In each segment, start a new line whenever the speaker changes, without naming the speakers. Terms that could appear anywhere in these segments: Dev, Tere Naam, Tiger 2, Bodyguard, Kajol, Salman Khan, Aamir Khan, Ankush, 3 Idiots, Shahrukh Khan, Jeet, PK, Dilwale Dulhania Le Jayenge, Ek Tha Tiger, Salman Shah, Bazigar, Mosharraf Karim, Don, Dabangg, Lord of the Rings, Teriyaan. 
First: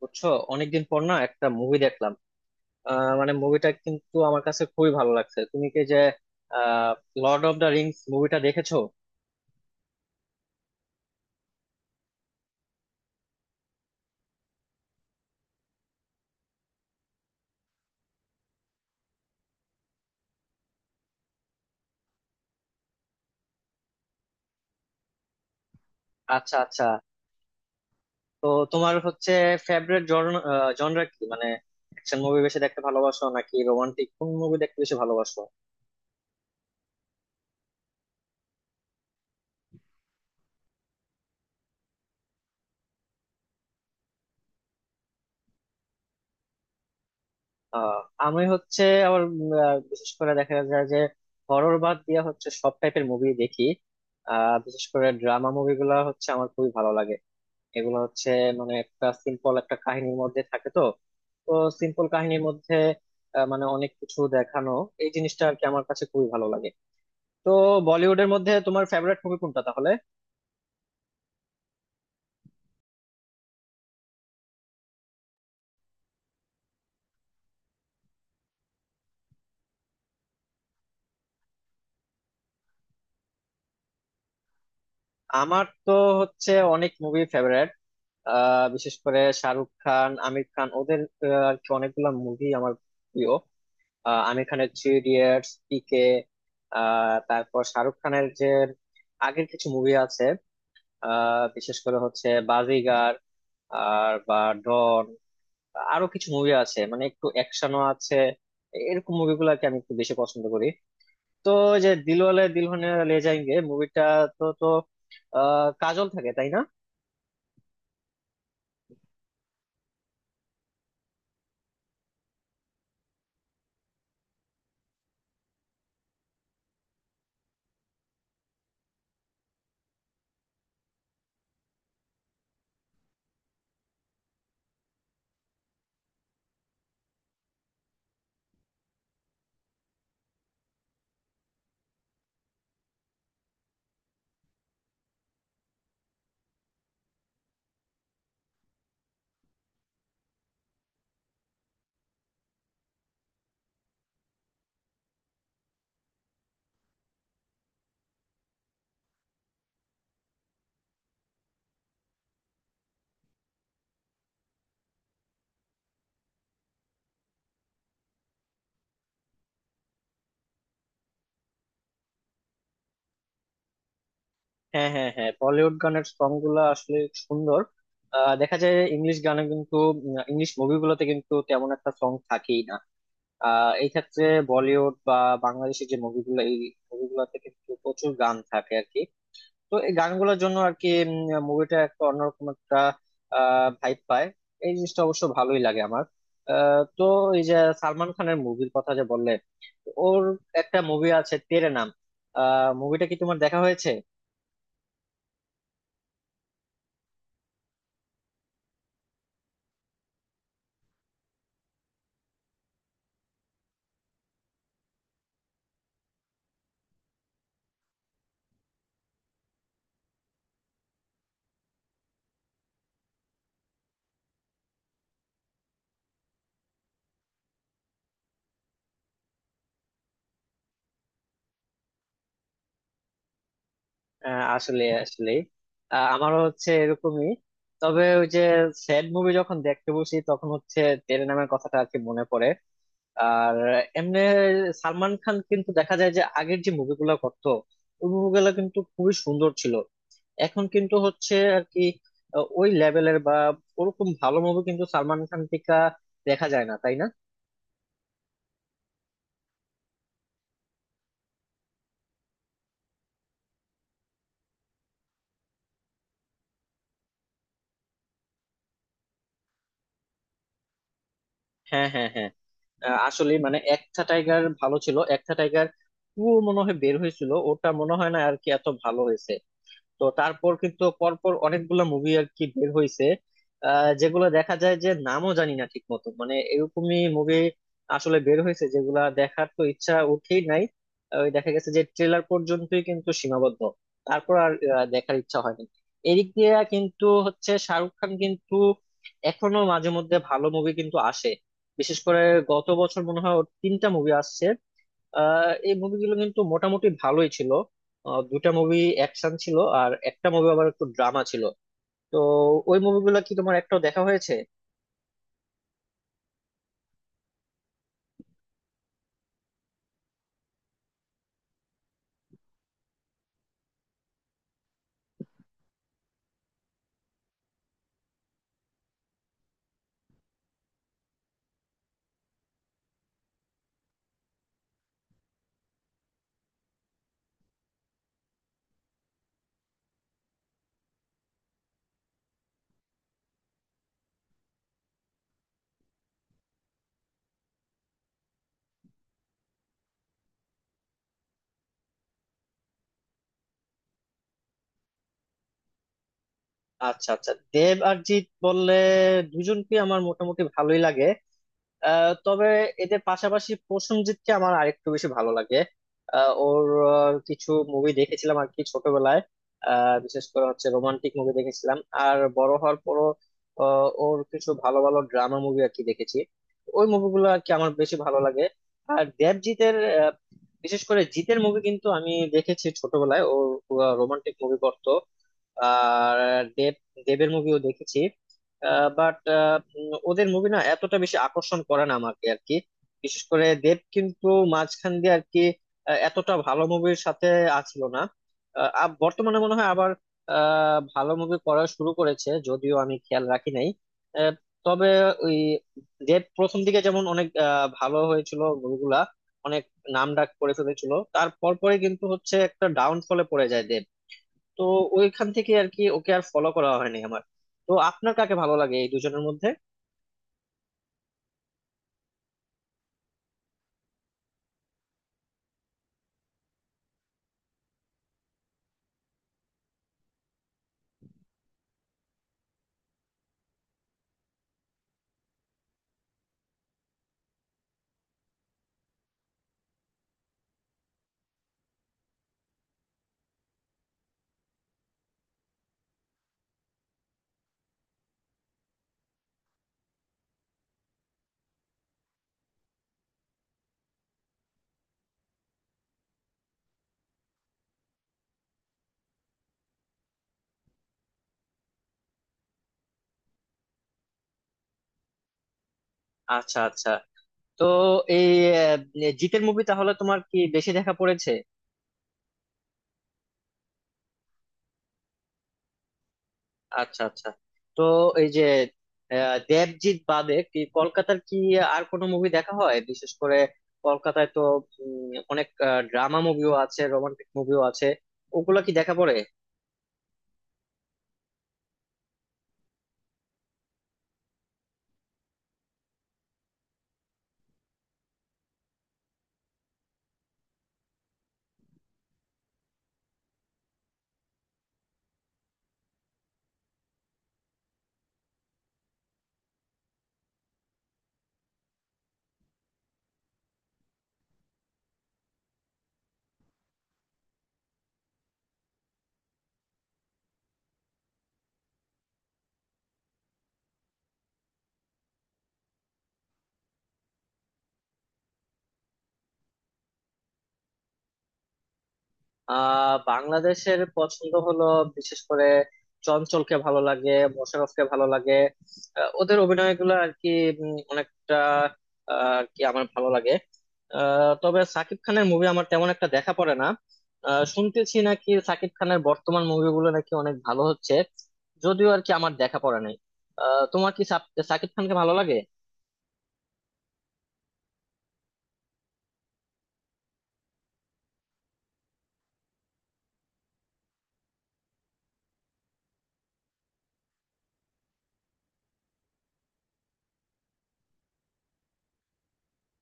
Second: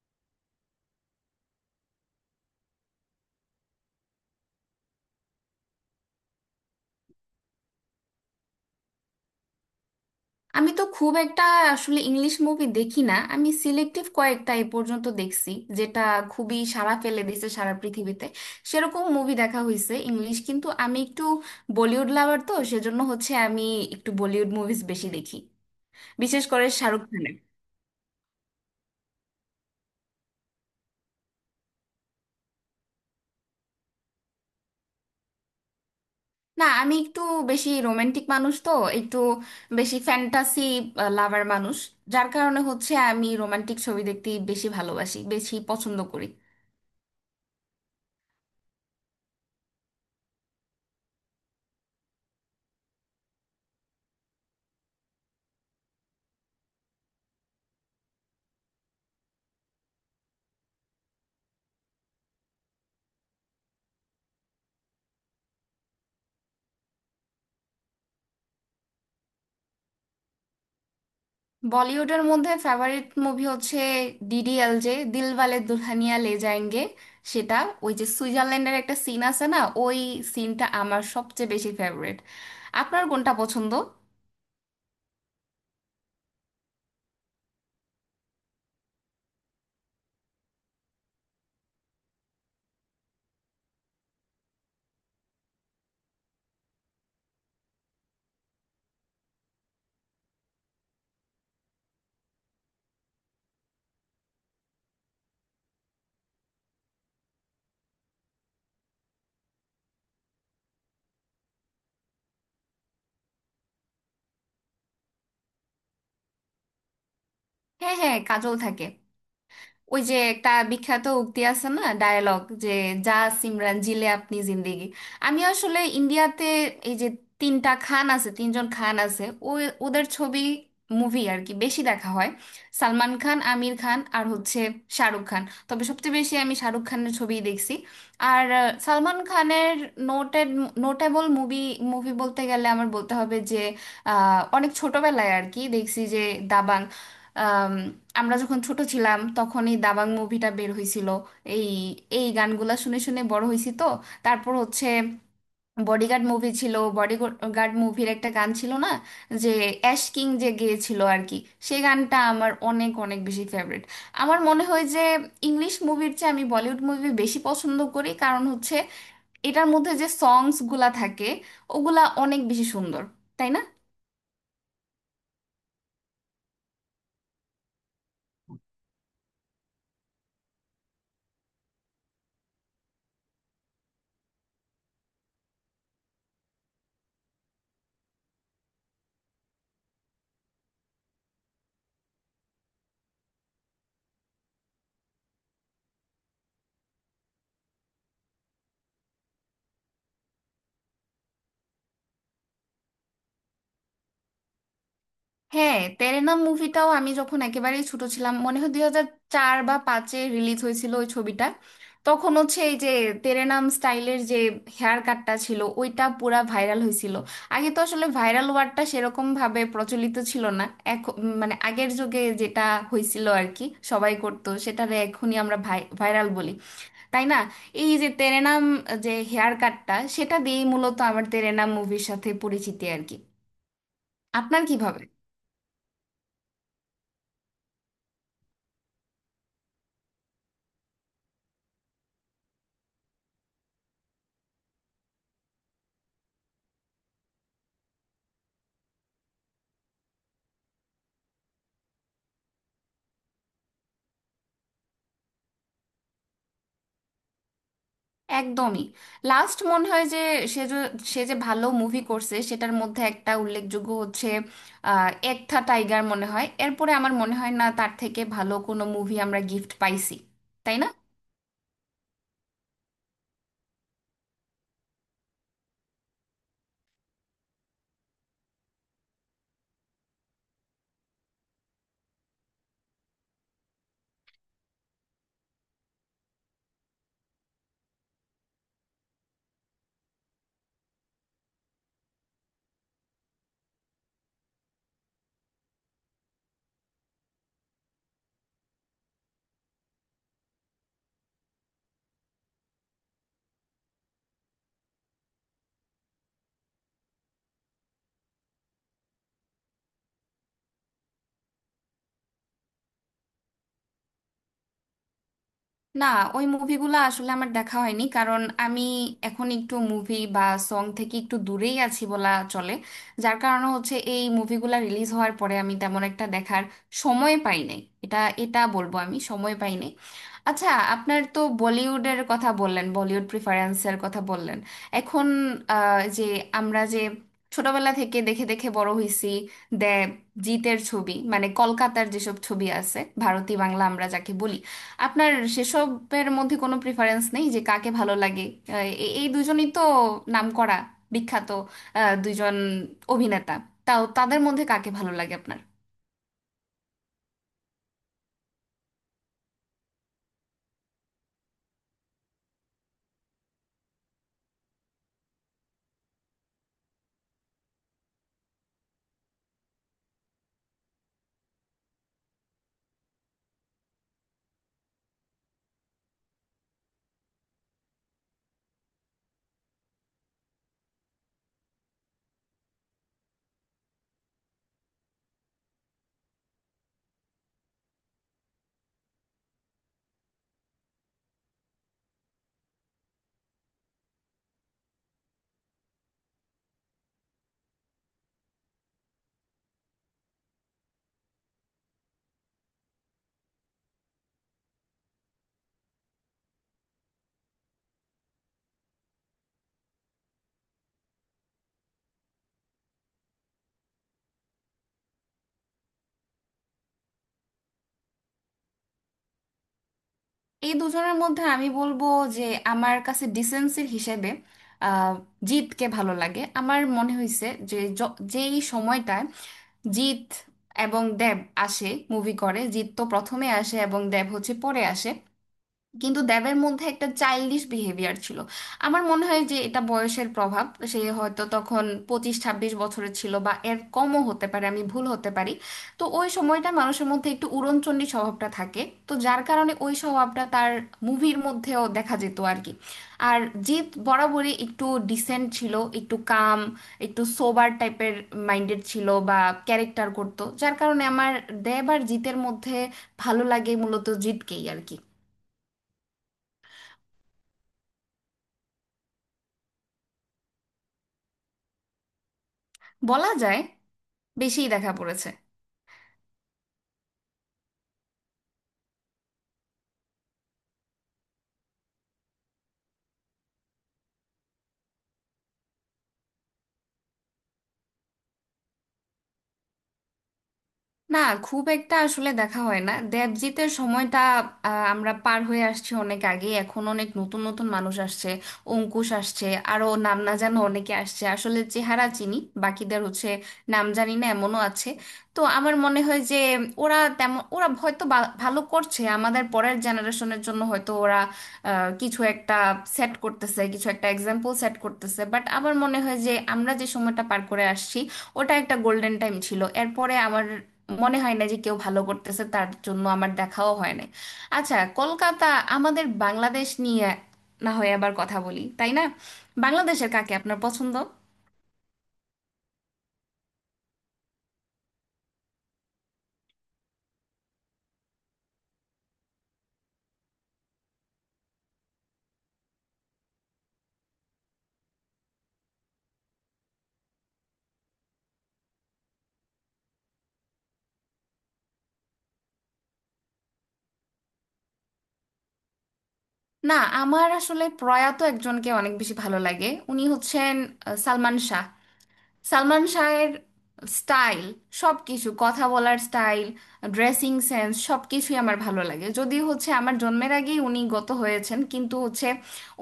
বুঝছো? অনেকদিন পর না একটা মুভি দেখলাম। মানে মুভিটা কিন্তু আমার কাছে খুবই ভালো লাগছে। তুমি কি যে লর্ড অফ দ্য রিংস মুভিটা দেখেছো?
আমি তো খুব একটা আসলে ইংলিশ মুভি দেখি না। আমি সিলেক্টিভ কয়েকটা এ পর্যন্ত দেখছি, যেটা খুবই সাড়া ফেলে দিয়েছে সারা পৃথিবীতে সেরকম মুভি দেখা হয়েছে ইংলিশ, কিন্তু আমি একটু বলিউড লাভার তো, সেজন্য হচ্ছে আমি একটু বলিউড মুভিজ বেশি দেখি, বিশেষ
আচ্ছা
করে
আচ্ছা।
শাহরুখ খানের।
তো তোমার হচ্ছে ফেভারিট জনরা কি? মানে অ্যাকশন মুভি বেশি দেখতে ভালোবাসো নাকি রোমান্টিক কোন মুভি দেখতে বেশি ভালোবাসো?
না, আমি একটু বেশি রোমান্টিক মানুষ তো, একটু বেশি ফ্যান্টাসি লাভার মানুষ, যার কারণে হচ্ছে আমি রোমান্টিক ছবি দেখতে বেশি ভালোবাসি, বেশি পছন্দ করি।
আহ আমি হচ্ছে আবার বিশেষ করে দেখা যায় যে হরর বাদ দিয়ে হচ্ছে সব টাইপের মুভি দেখি। বিশেষ করে ড্রামা মুভিগুলো হচ্ছে আমার খুবই ভালো লাগে। এগুলো হচ্ছে মানে একটা সিম্পল একটা কাহিনীর মধ্যে থাকে। তো তো সিম্পল কাহিনীর মধ্যে মানে অনেক কিছু দেখানো, এই জিনিসটা আর কি আমার কাছে খুবই ভালো লাগে। তো বলিউডের মধ্যে তোমার ফেভারিট মুভি কোনটা তাহলে?
বলিউডের মধ্যে ফেভারিট মুভি হচ্ছে ডিডিএলজে, দিলওয়ালে দুলহানিয়া লে যায়েঙ্গে। সেটা ওই যে সুইজারল্যান্ডের একটা সিন আছে না, ওই সিনটা আমার সবচেয়ে বেশি ফেভারিট। আপনার কোনটা পছন্দ?
আমার তো হচ্ছে অনেক মুভি ফেভারিট। বিশেষ করে শাহরুখ খান, আমির খান, ওদের আর কি অনেকগুলো মুভি আমার প্রিয়। আমির খানের থ্রি ইডিয়টস, পিকে, তারপর শাহরুখ খানের যে আগের কিছু মুভি আছে, বিশেষ করে হচ্ছে বাজিগার আর ডন। আরো কিছু মুভি আছে, মানে একটু অ্যাকশনও আছে, এরকম মুভিগুলোকে আমি একটু বেশি পছন্দ করি। তো ওই যে দিলওয়ালে দুলহানিয়া লে যায়েঙ্গে মুভিটা, তো তো কাজল থাকে, তাই না?
হ্যাঁ হ্যাঁ, কাজল থাকে। ওই যে একটা বিখ্যাত উক্তি আছে না, ডায়ালগ, যে যা সিমরান জিলে আপনি জিন্দেগি। আমি আসলে ইন্ডিয়াতে এই যে তিনটা খান আছে, তিনজন খান আছে, ওই ওদের ছবি, মুভি আর কি বেশি দেখা হয়। সালমান খান, আমির খান আর হচ্ছে শাহরুখ খান। তবে সবচেয়ে বেশি আমি শাহরুখ খানের ছবিই দেখছি। আর সালমান খানের নোটেড নোটেবল মুভি মুভি বলতে গেলে আমার বলতে হবে যে অনেক ছোটবেলায় আর কি দেখছি, যে দাবাং। আমরা যখন ছোট ছিলাম তখন এই দাবাং মুভিটা বের হয়েছিল। এই এই গানগুলা শুনে শুনে বড় হয়েছি তো। তারপর হচ্ছে বডিগার্ড মুভি ছিল, বডিগার্ড মুভির একটা গান ছিল না, যে অ্যাশ কিং যে গেয়েছিল আর কি, সেই গানটা আমার অনেক অনেক বেশি ফেভারিট। আমার মনে হয় যে ইংলিশ মুভির চেয়ে আমি বলিউড মুভি বেশি পছন্দ করি, কারণ হচ্ছে এটার মধ্যে যে সংসগুলা থাকে, ওগুলা অনেক বেশি সুন্দর, তাই না?
হ্যাঁ হ্যাঁ হ্যাঁ, বলিউড গানের সং গুলো আসলে সুন্দর। দেখা যায় ইংলিশ গানে কিন্তু, ইংলিশ মুভিগুলোতে কিন্তু তেমন একটা সং থাকেই না। এই ক্ষেত্রে বলিউড বাংলাদেশের যে মুভিগুলো, এই মুভিগুলোতে কিন্তু প্রচুর গান থাকে আর কি। তো এই গানগুলোর জন্য আর কি মুভিটা একটা অন্যরকম একটা ভাইব পায়। এই জিনিসটা অবশ্য ভালোই লাগে আমার। তো এই যে সালমান খানের মুভির কথা যে বললে, ওর একটা মুভি আছে তেরে নাম, মুভিটা কি তোমার দেখা হয়েছে?
হ্যাঁ, তেরেনা মুভিটাও আমি যখন একেবারেই ছোট ছিলাম, মনে হয় 2004 বা 2005-এ রিলিজ হয়েছিল ওই ছবিটা। তখন হচ্ছে এই যে তেরেনাম স্টাইলের যে হেয়ার কাটটা ছিল, ওইটা পুরা ভাইরাল হয়েছিল। আগে তো আসলে ভাইরাল ওয়ার্ডটা সেরকম ভাবে প্রচলিত ছিল না এখন, মানে আগের যুগে যেটা হয়েছিল আর কি, সবাই করতো, সেটারে এখনই আমরা ভাইরাল বলি, তাই না? এই যে তেরেনাম, যে হেয়ার কাটটা, সেটা দিয়েই মূলত আমার তেরেনাম মুভির সাথে পরিচিতি আর কি। আপনার
আসলে
কিভাবে?
আসলে আমারও হচ্ছে এরকমই। তবে ওই যে স্যাড মুভি যখন দেখতে বসি তখন হচ্ছে তেরে নামের কথাটা আর কি মনে পড়ে। আর এমনি সালমান খান কিন্তু দেখা যায় যে আগের যে মুভিগুলো করতো, ওই মুভিগুলো কিন্তু খুবই সুন্দর ছিল। এখন কিন্তু হচ্ছে আর কি ওই লেভেলের ওরকম ভালো মুভি কিন্তু সালমান খান থেকে দেখা যায় না, তাই না?
একদমই। লাস্ট মনে হয় যে সে যে সে যে ভালো মুভি করছে, সেটার মধ্যে একটা উল্লেখযোগ্য হচ্ছে এক থা টাইগার। মনে হয় এরপরে আমার মনে হয় না তার থেকে ভালো কোনো মুভি আমরা গিফট পাইছি, তাই না?
হ্যাঁ হ্যাঁ হ্যাঁ। আসলে মানে একটা টাইগার ভালো ছিল, একটা টাইগার টু মনে হয় বের হয়েছিল, ওটা মনে হয় না আর কি এত ভালো হয়েছে। তো তারপর কিন্তু পরপর অনেকগুলা মুভি আর কি বের হয়েছে, যেগুলো দেখা যায় যে নামও জানি না ঠিক মতো, মানে এরকমই মুভি আসলে বের হয়েছে, যেগুলা দেখার তো ইচ্ছা উঠেই নাই। ওই দেখা গেছে যে ট্রেলার পর্যন্তই কিন্তু সীমাবদ্ধ, তারপর আর দেখার ইচ্ছা হয়নি। এদিক দিয়ে কিন্তু হচ্ছে শাহরুখ খান কিন্তু এখনো মাঝে মধ্যে ভালো মুভি কিন্তু আসে। বিশেষ করে গত বছর মনে হয় ওর তিনটা মুভি আসছে, এই মুভিগুলো কিন্তু মোটামুটি ভালোই ছিল। দুটা মুভি অ্যাকশন ছিল আর একটা মুভি আবার একটু ড্রামা ছিল। তো ওই মুভিগুলো কি তোমার একটাও দেখা হয়েছে?
না, ওই মুভিগুলো আসলে আমার দেখা হয়নি, কারণ আমি এখন একটু মুভি বা সং থেকে একটু দূরেই আছি বলা চলে। যার কারণে হচ্ছে এই মুভিগুলো রিলিজ হওয়ার পরে আমি তেমন একটা দেখার সময় পাই নাই। এটা এটা বলবো, আমি সময় পাই নাই। আচ্ছা, আপনার তো বলিউডের কথা বললেন, বলিউড প্রিফারেন্সের কথা বললেন। এখন যে আমরা যে ছোটবেলা থেকে দেখে দেখে বড় হইছি দেব জিতের ছবি, মানে কলকাতার যেসব ছবি আছে, ভারতী বাংলা আমরা যাকে বলি, আপনার সেসবের মধ্যে কোনো প্রিফারেন্স নেই, যে কাকে ভালো লাগে? এই দুজনই তো নামকরা, বিখ্যাত দুইজন অভিনেতা। তাও তাদের মধ্যে কাকে ভালো লাগে আপনার?
আচ্ছা আচ্ছা, দেব আর জিৎ বললে দুজনকে আমার মোটামুটি ভালোই লাগে। তবে এদের পাশাপাশি প্রসেনজিৎকে আমার আরেকটু বেশি ভালো লাগে। ওর কিছু মুভি দেখেছিলাম আর কি ছোটবেলায়, বিশেষ করে হচ্ছে রোমান্টিক মুভি দেখেছিলাম। আর বড় হওয়ার পরও ওর কিছু ভালো ভালো ড্রামা মুভি আর কি দেখেছি, ওই মুভিগুলো আর কি আমার বেশি ভালো লাগে। আর দেবজিতের আহ, বিশেষ করে জিতের মুভি কিন্তু আমি দেখেছি ছোটবেলায়। ও রোমান্টিক মুভি করতো। আর দেব দেবের মুভিও দেখেছি। বাট ওদের মুভি না এতটা বেশি আকর্ষণ করে না আমাকে আর কি। বিশেষ করে দেব কিন্তু মাঝখান দিয়ে আর কি এতটা ভালো মুভির সাথে আছিল না। বর্তমানে মনে হয় আবার ভালো মুভি করা শুরু করেছে, যদিও আমি খেয়াল রাখি নাই। আহ, তবে ওই দেব প্রথম দিকে যেমন অনেক ভালো হয়েছিল মুভিগুলা, অনেক নাম ডাক করে ফেলেছিল, তার পরপরে কিন্তু হচ্ছে একটা ডাউনফলে পড়ে যায় দেব। তো ওইখান থেকে আর কি ওকে আর ফলো করা হয়নি আমার। তো আপনার কাকে ভালো লাগে এই দুজনের মধ্যে?
এই দুজনের মধ্যে আমি বলবো যে আমার কাছে ডিসেন্সির হিসেবে আহ, জিৎকে ভালো লাগে। আমার মনে হয়েছে যে যেই সময়টায় জিৎ এবং দেব আসে, মুভি করে, জিৎ তো প্রথমে আসে এবং দেব হচ্ছে পরে আসে, কিন্তু দেবের মধ্যে একটা চাইল্ডিশ বিহেভিয়ার ছিল। আমার মনে হয় যে এটা বয়সের প্রভাব। সে হয়তো তখন 25-26 বছরের ছিল বা এর কমও হতে পারে, আমি ভুল হতে পারি। তো ওই সময়টা মানুষের মধ্যে একটু উড়নচণ্ডী স্বভাবটা থাকে। তো যার কারণে ওই স্বভাবটা তার মুভির মধ্যেও দেখা যেত আর কি। আর জিৎ বরাবরই একটু ডিসেন্ট ছিল, একটু কাম, একটু সোবার টাইপের মাইন্ডেড ছিল বা ক্যারেক্টার করতো, যার কারণে আমার দেব আর জিতের মধ্যে ভালো লাগে মূলত জিতকেই আর কি।
আচ্ছা আচ্ছা। তো এই জিতের মুভি তাহলে তোমার কি বেশি দেখা পড়েছে?
বলা যায় বেশিই দেখা পড়েছে।
আচ্ছা আচ্ছা। তো এই যে দেবজিৎ বাদে কি কলকাতার কি আর কোনো মুভি দেখা হয়? বিশেষ করে কলকাতায় তো অনেক ড্রামা মুভিও আছে, রোমান্টিক মুভিও আছে, ওগুলা কি দেখা পড়ে?
না, খুব একটা আসলে দেখা হয় না। দেবজিতের সময়টা আমরা পার হয়ে আসছি অনেক আগে। এখন অনেক নতুন নতুন মানুষ আসছে, অঙ্কুশ আসছে, আরো নাম না জানা অনেকে আসছে, আসলে চেহারা চিনি বাকিদের, হচ্ছে নাম জানি না এমনও আছে। তো আমার মনে হয় যে ওরা হয়তো ভালো করছে আমাদের পরের জেনারেশনের জন্য, হয়তো ওরা কিছু একটা সেট করতেছে, কিছু একটা এক্সাম্পল সেট করতেছে, বাট আমার মনে হয় যে আমরা যে সময়টা পার করে আসছি ওটা একটা গোল্ডেন টাইম ছিল। এরপরে আমার মনে হয় না যে কেউ ভালো করতেছে, তার জন্য আমার দেখাও হয় নাই। আচ্ছা, কলকাতা, আমাদের বাংলাদেশ নিয়ে না হয় আবার কথা বলি, তাই না? বাংলাদেশের কাকে আপনার পছন্দ?
বাংলাদেশের পছন্দ হলো বিশেষ করে চঞ্চলকে ভালো লাগে, মোশাররফকে ভালো লাগে। ওদের অভিনয়গুলো আর কি অনেকটা আর কি আমার ভালো লাগে। তবে সাকিব খানের মুভি আমার তেমন একটা দেখা পড়ে না। শুনতেছি নাকি সাকিব খানের বর্তমান মুভিগুলো নাকি অনেক ভালো হচ্ছে, যদিও আর কি আমার দেখা পড়ে নাই। তোমার কি সাকিব খানকে ভালো লাগে?
না, আমার আসলে প্রয়াত একজনকে অনেক বেশি ভালো লাগে, উনি হচ্ছেন সালমান শাহ। সালমান শাহের স্টাইল, সব কিছু, কথা বলার স্টাইল, ড্রেসিং সেন্স, সব কিছুই আমার ভালো লাগে। যদি হচ্ছে আমার জন্মের আগেই উনি গত হয়েছেন, কিন্তু হচ্ছে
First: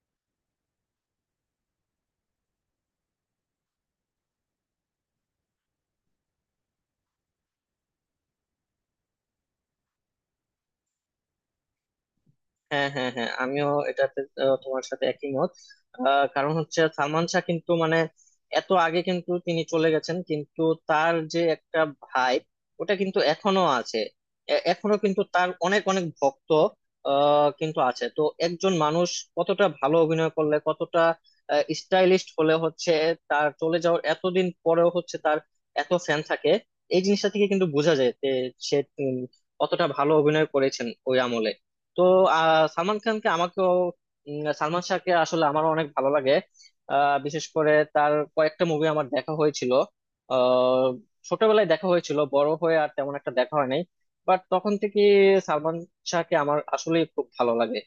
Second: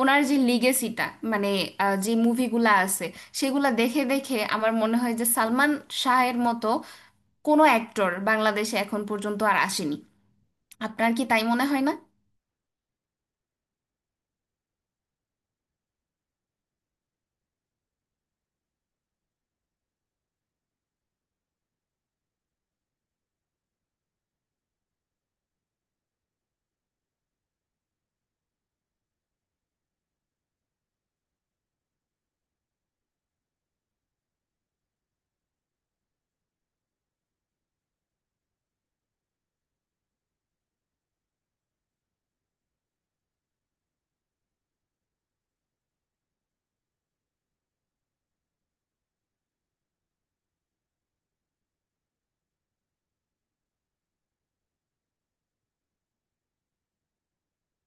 ওনার যে লিগেসিটা, মানে যে মুভিগুলা আছে সেগুলা দেখে দেখে আমার মনে হয় যে সালমান শাহের মতো কোনো অ্যাক্টর বাংলাদেশে এখন পর্যন্ত আর আসেনি। আপনার কি তাই মনে হয় না?
হ্যাঁ হ্যাঁ হ্যাঁ, আমিও এটাতে তোমার সাথে একই মত। কারণ হচ্ছে সালমান শাহ কিন্তু মানে এত আগে কিন্তু তিনি চলে গেছেন, কিন্তু তার যে একটা ভাই, ওটা কিন্তু এখনো আছে। এখনো কিন্তু তার অনেক অনেক ভক্ত কিন্তু আছে। তো একজন মানুষ কতটা ভালো অভিনয় করলে, কতটা স্টাইলিস্ট হলে হচ্ছে তার চলে যাওয়ার এতদিন পরেও হচ্ছে তার এত ফ্যান থাকে। এই জিনিসটা থেকে কিন্তু বোঝা যায় যে সে উম, কতটা ভালো অভিনয় করেছেন ওই আমলে। তো আহ, সালমান খানকে আমাকেও উম, সালমান শাহকে আসলে আমার অনেক ভালো লাগে। বিশেষ করে তার কয়েকটা মুভি আমার দেখা হয়েছিল, আহ, ছোটবেলায় দেখা হয়েছিল, বড় হয়ে আর তেমন একটা দেখা হয় নাই। বাট তখন থেকে সালমান শাহকে আমার আসলে খুব ভালো লাগে।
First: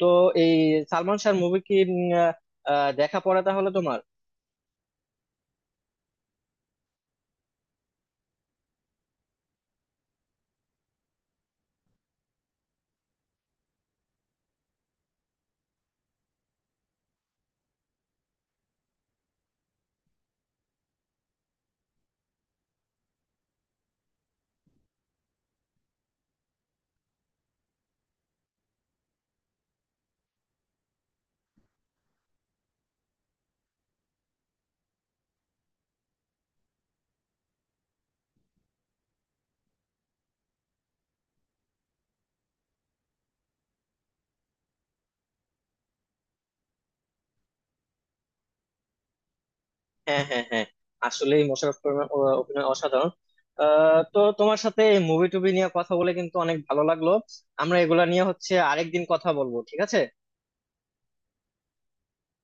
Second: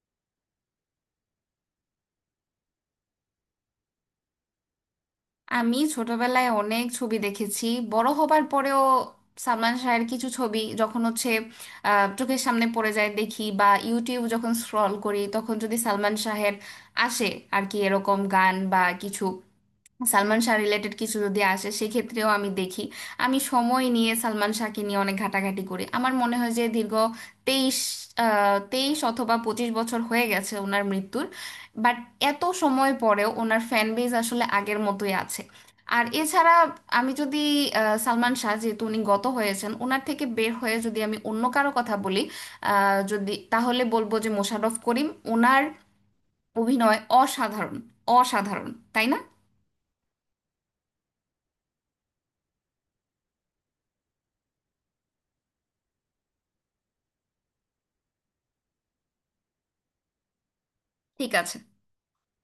তো এই সালমান শাহর মুভি কি দেখা পড়ে তাহলে তোমার?
আমি ছোটবেলায় অনেক ছবি দেখেছি, বড় হবার পরেও সালমান শাহের কিছু ছবি যখন হচ্ছে চোখের সামনে পড়ে যায় দেখি, বা ইউটিউব যখন স্ক্রল করি তখন যদি সালমান শাহের আসে আর কি এরকম গান বা কিছু, সালমান শাহ রিলেটেড কিছু যদি আসে সেক্ষেত্রেও আমি দেখি। আমি সময় নিয়ে সালমান শাহকে নিয়ে অনেক ঘাটাঘাটি করি। আমার মনে হয় যে দীর্ঘ তেইশ 23 অথবা 25 বছর হয়ে গেছে ওনার মৃত্যুর, বাট এত সময় পরেও ওনার ফ্যান বেজ আসলে আগের মতোই আছে। আর এছাড়া আমি যদি সালমান শাহ যেহেতু উনি গত হয়েছেন, ওনার থেকে বের হয়ে যদি আমি অন্য কারো কথা বলি, যদি তাহলে বলবো যে মোশাররফ করিম। ওনার অভিনয় অসাধারণ, অসাধারণ, তাই না?
হ্যাঁ হ্যাঁ হ্যাঁ। আসলে মোশাররফ করিমের অভিনয় অসাধারণ। তো তোমার সাথে মুভি টুভি নিয়ে কথা বলে কিন্তু অনেক ভালো লাগলো। আমরা এগুলা নিয়ে হচ্ছে আরেকদিন কথা বলবো, ঠিক আছে?
ঠিক আছে।